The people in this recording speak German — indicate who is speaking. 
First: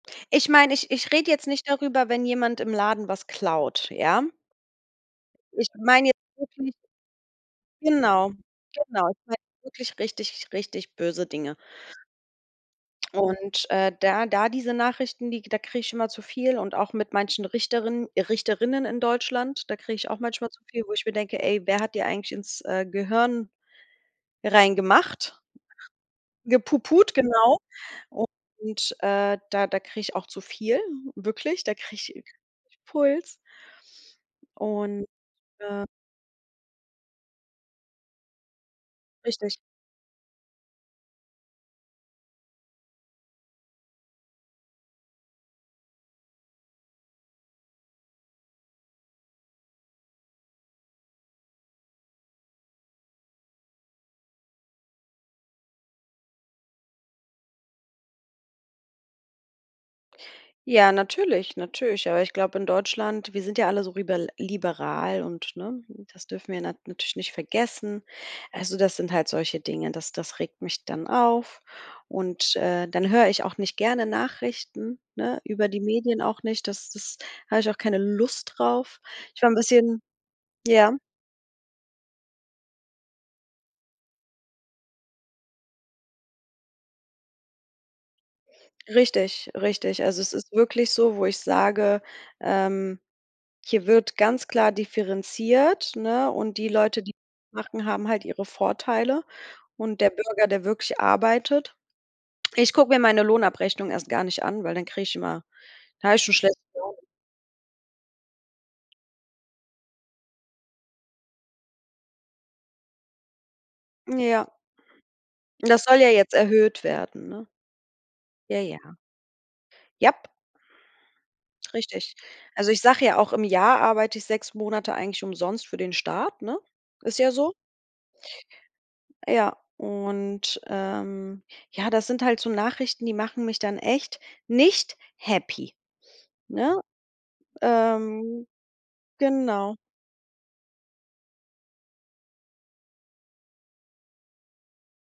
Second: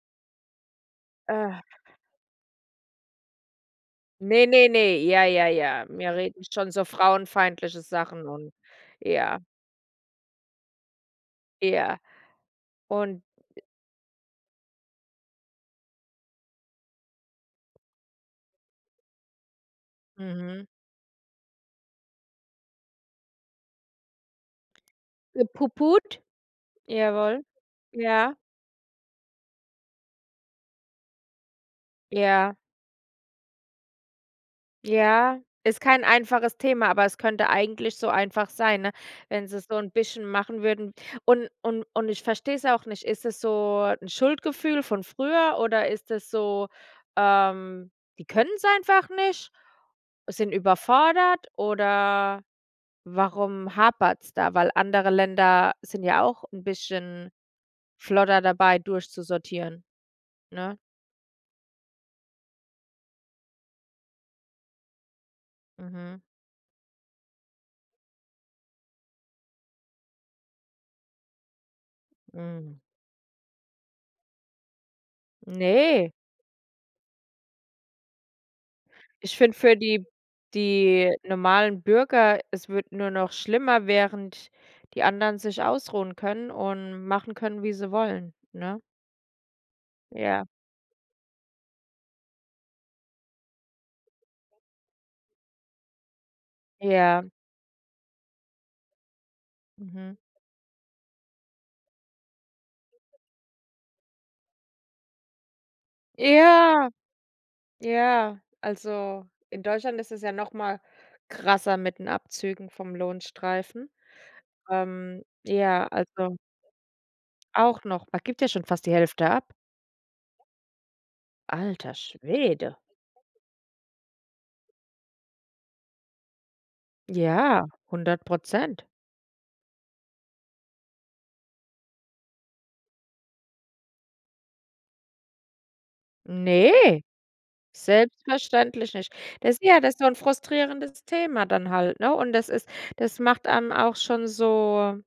Speaker 1: Ich mein, ich ich red jetzt
Speaker 2: Äh
Speaker 1: nicht darüber, wenn jemand im Laden was klaut, ja?
Speaker 2: Ne, ne, ne. Ja, ja,
Speaker 1: Ich
Speaker 2: ja.
Speaker 1: mein
Speaker 2: Wir
Speaker 1: jetzt
Speaker 2: reden schon
Speaker 1: wirklich
Speaker 2: so frauenfeindliche Sachen
Speaker 1: genau,
Speaker 2: und
Speaker 1: genau. Ich mein
Speaker 2: ja.
Speaker 1: wirklich richtig, richtig böse Dinge.
Speaker 2: Ja. Und
Speaker 1: Und, äh, da da diese Nachrichten, die da kriege ich immer zu viel und auch mit manchen Richterin Richterrinnen in Deutschland, da kriege ich auch manchmal zu
Speaker 2: Mhm.
Speaker 1: viel, wo ich mir denke: „Ey, wer hat die eigentlich ins, äh, Gehirn reingemacht?”
Speaker 2: Gepuput?
Speaker 1: Gepuput.
Speaker 2: Jawoll.
Speaker 1: genau.
Speaker 2: Ja.
Speaker 1: Und, äh, da da kriege ich auch zu viel, wirklich, da kriege ich
Speaker 2: Ja.
Speaker 1: Puls. Und
Speaker 2: Ja, ist
Speaker 1: ja.
Speaker 2: kein einfaches Thema, aber es könnte eigentlich so einfach sein, ne? Wenn
Speaker 1: Richtig.
Speaker 2: sie's so 'n bisschen machen würden. Und und und ich versteh's auch nicht, ist es so 'n Schuldgefühl von früher oder ist es so, ähm: „Die können's einfach nicht”, sind überfordert oder warum hapert es da? Weil andere Länder sind ja auch 'n bisschen flotter dabei, durchzusortieren, ne?
Speaker 1: Ja, natürlich, natürlich, aber ich glaub in Deutschland, wir sind ja alle so ribel liberal und ne,
Speaker 2: Mhm.
Speaker 1: das dürfen wir nat natürlich nicht vergessen. Also, das sind halt solche Dinge, das das regt mich dann auf. Und,
Speaker 2: Hm.
Speaker 1: äh, dann hör ich auch nicht gerne Nachrichten, ne? über die
Speaker 2: Ne.
Speaker 1: Medien auch nicht, das das hab ich auch keine Lust drauf.
Speaker 2: Ich
Speaker 1: Ich war 'n
Speaker 2: find für
Speaker 1: bisschen
Speaker 2: die
Speaker 1: ja?
Speaker 2: die normalen Bürger es wird nur noch schlimmer, während die anderen sich ausruhen können und machen können, wie sie wollen, ne?
Speaker 1: Richtig, richtig. Also, es
Speaker 2: Ja.
Speaker 1: ist wirklich so, wo ich sage, ähm: „Hier wird ganz klar differenziert“, ne? Und die Leute, die
Speaker 2: Ja.
Speaker 1: machen, die haben halt ihre Vorteile und der
Speaker 2: Mhm.
Speaker 1: Bürger, der wirklich arbeitet ich guck mir meine Lohnabrechnung erst gar nicht an, weil dann kriege ich immer dann hab ich schon schlechte
Speaker 2: Ja,
Speaker 1: Laune.
Speaker 2: ja. Also, in Deutschland ist es ja noch mal krasser mit den Abzügen vom Lohnstreifen.
Speaker 1: Ja.
Speaker 2: Ähm,
Speaker 1: Und das
Speaker 2: ja,
Speaker 1: soll ja jetzt
Speaker 2: also
Speaker 1: erhöht werden, ne?
Speaker 2: Auch noch? Man gibt ja
Speaker 1: Ja,
Speaker 2: schon fast die
Speaker 1: ja.
Speaker 2: Hälfte ab.
Speaker 1: Jap.
Speaker 2: Alter
Speaker 1: Richtig. Also,
Speaker 2: Schwede.
Speaker 1: ich sage ja auch, im Jahr arbeite ich 6 Monate eigentlich umsonst für den Staat, ne? Ist ja so.
Speaker 2: Ja, 100%
Speaker 1: Ja, und, ähm ja, das sind halt so Nachrichten, die machen mich dann echt nicht happy, ne?
Speaker 2: Ne,
Speaker 1: Ähm
Speaker 2: selbstverständlich nicht. Das
Speaker 1: genau.
Speaker 2: ja das ist so 'n frustrierendes Thema dann halt, ne? Und das ist das macht dann auch schon so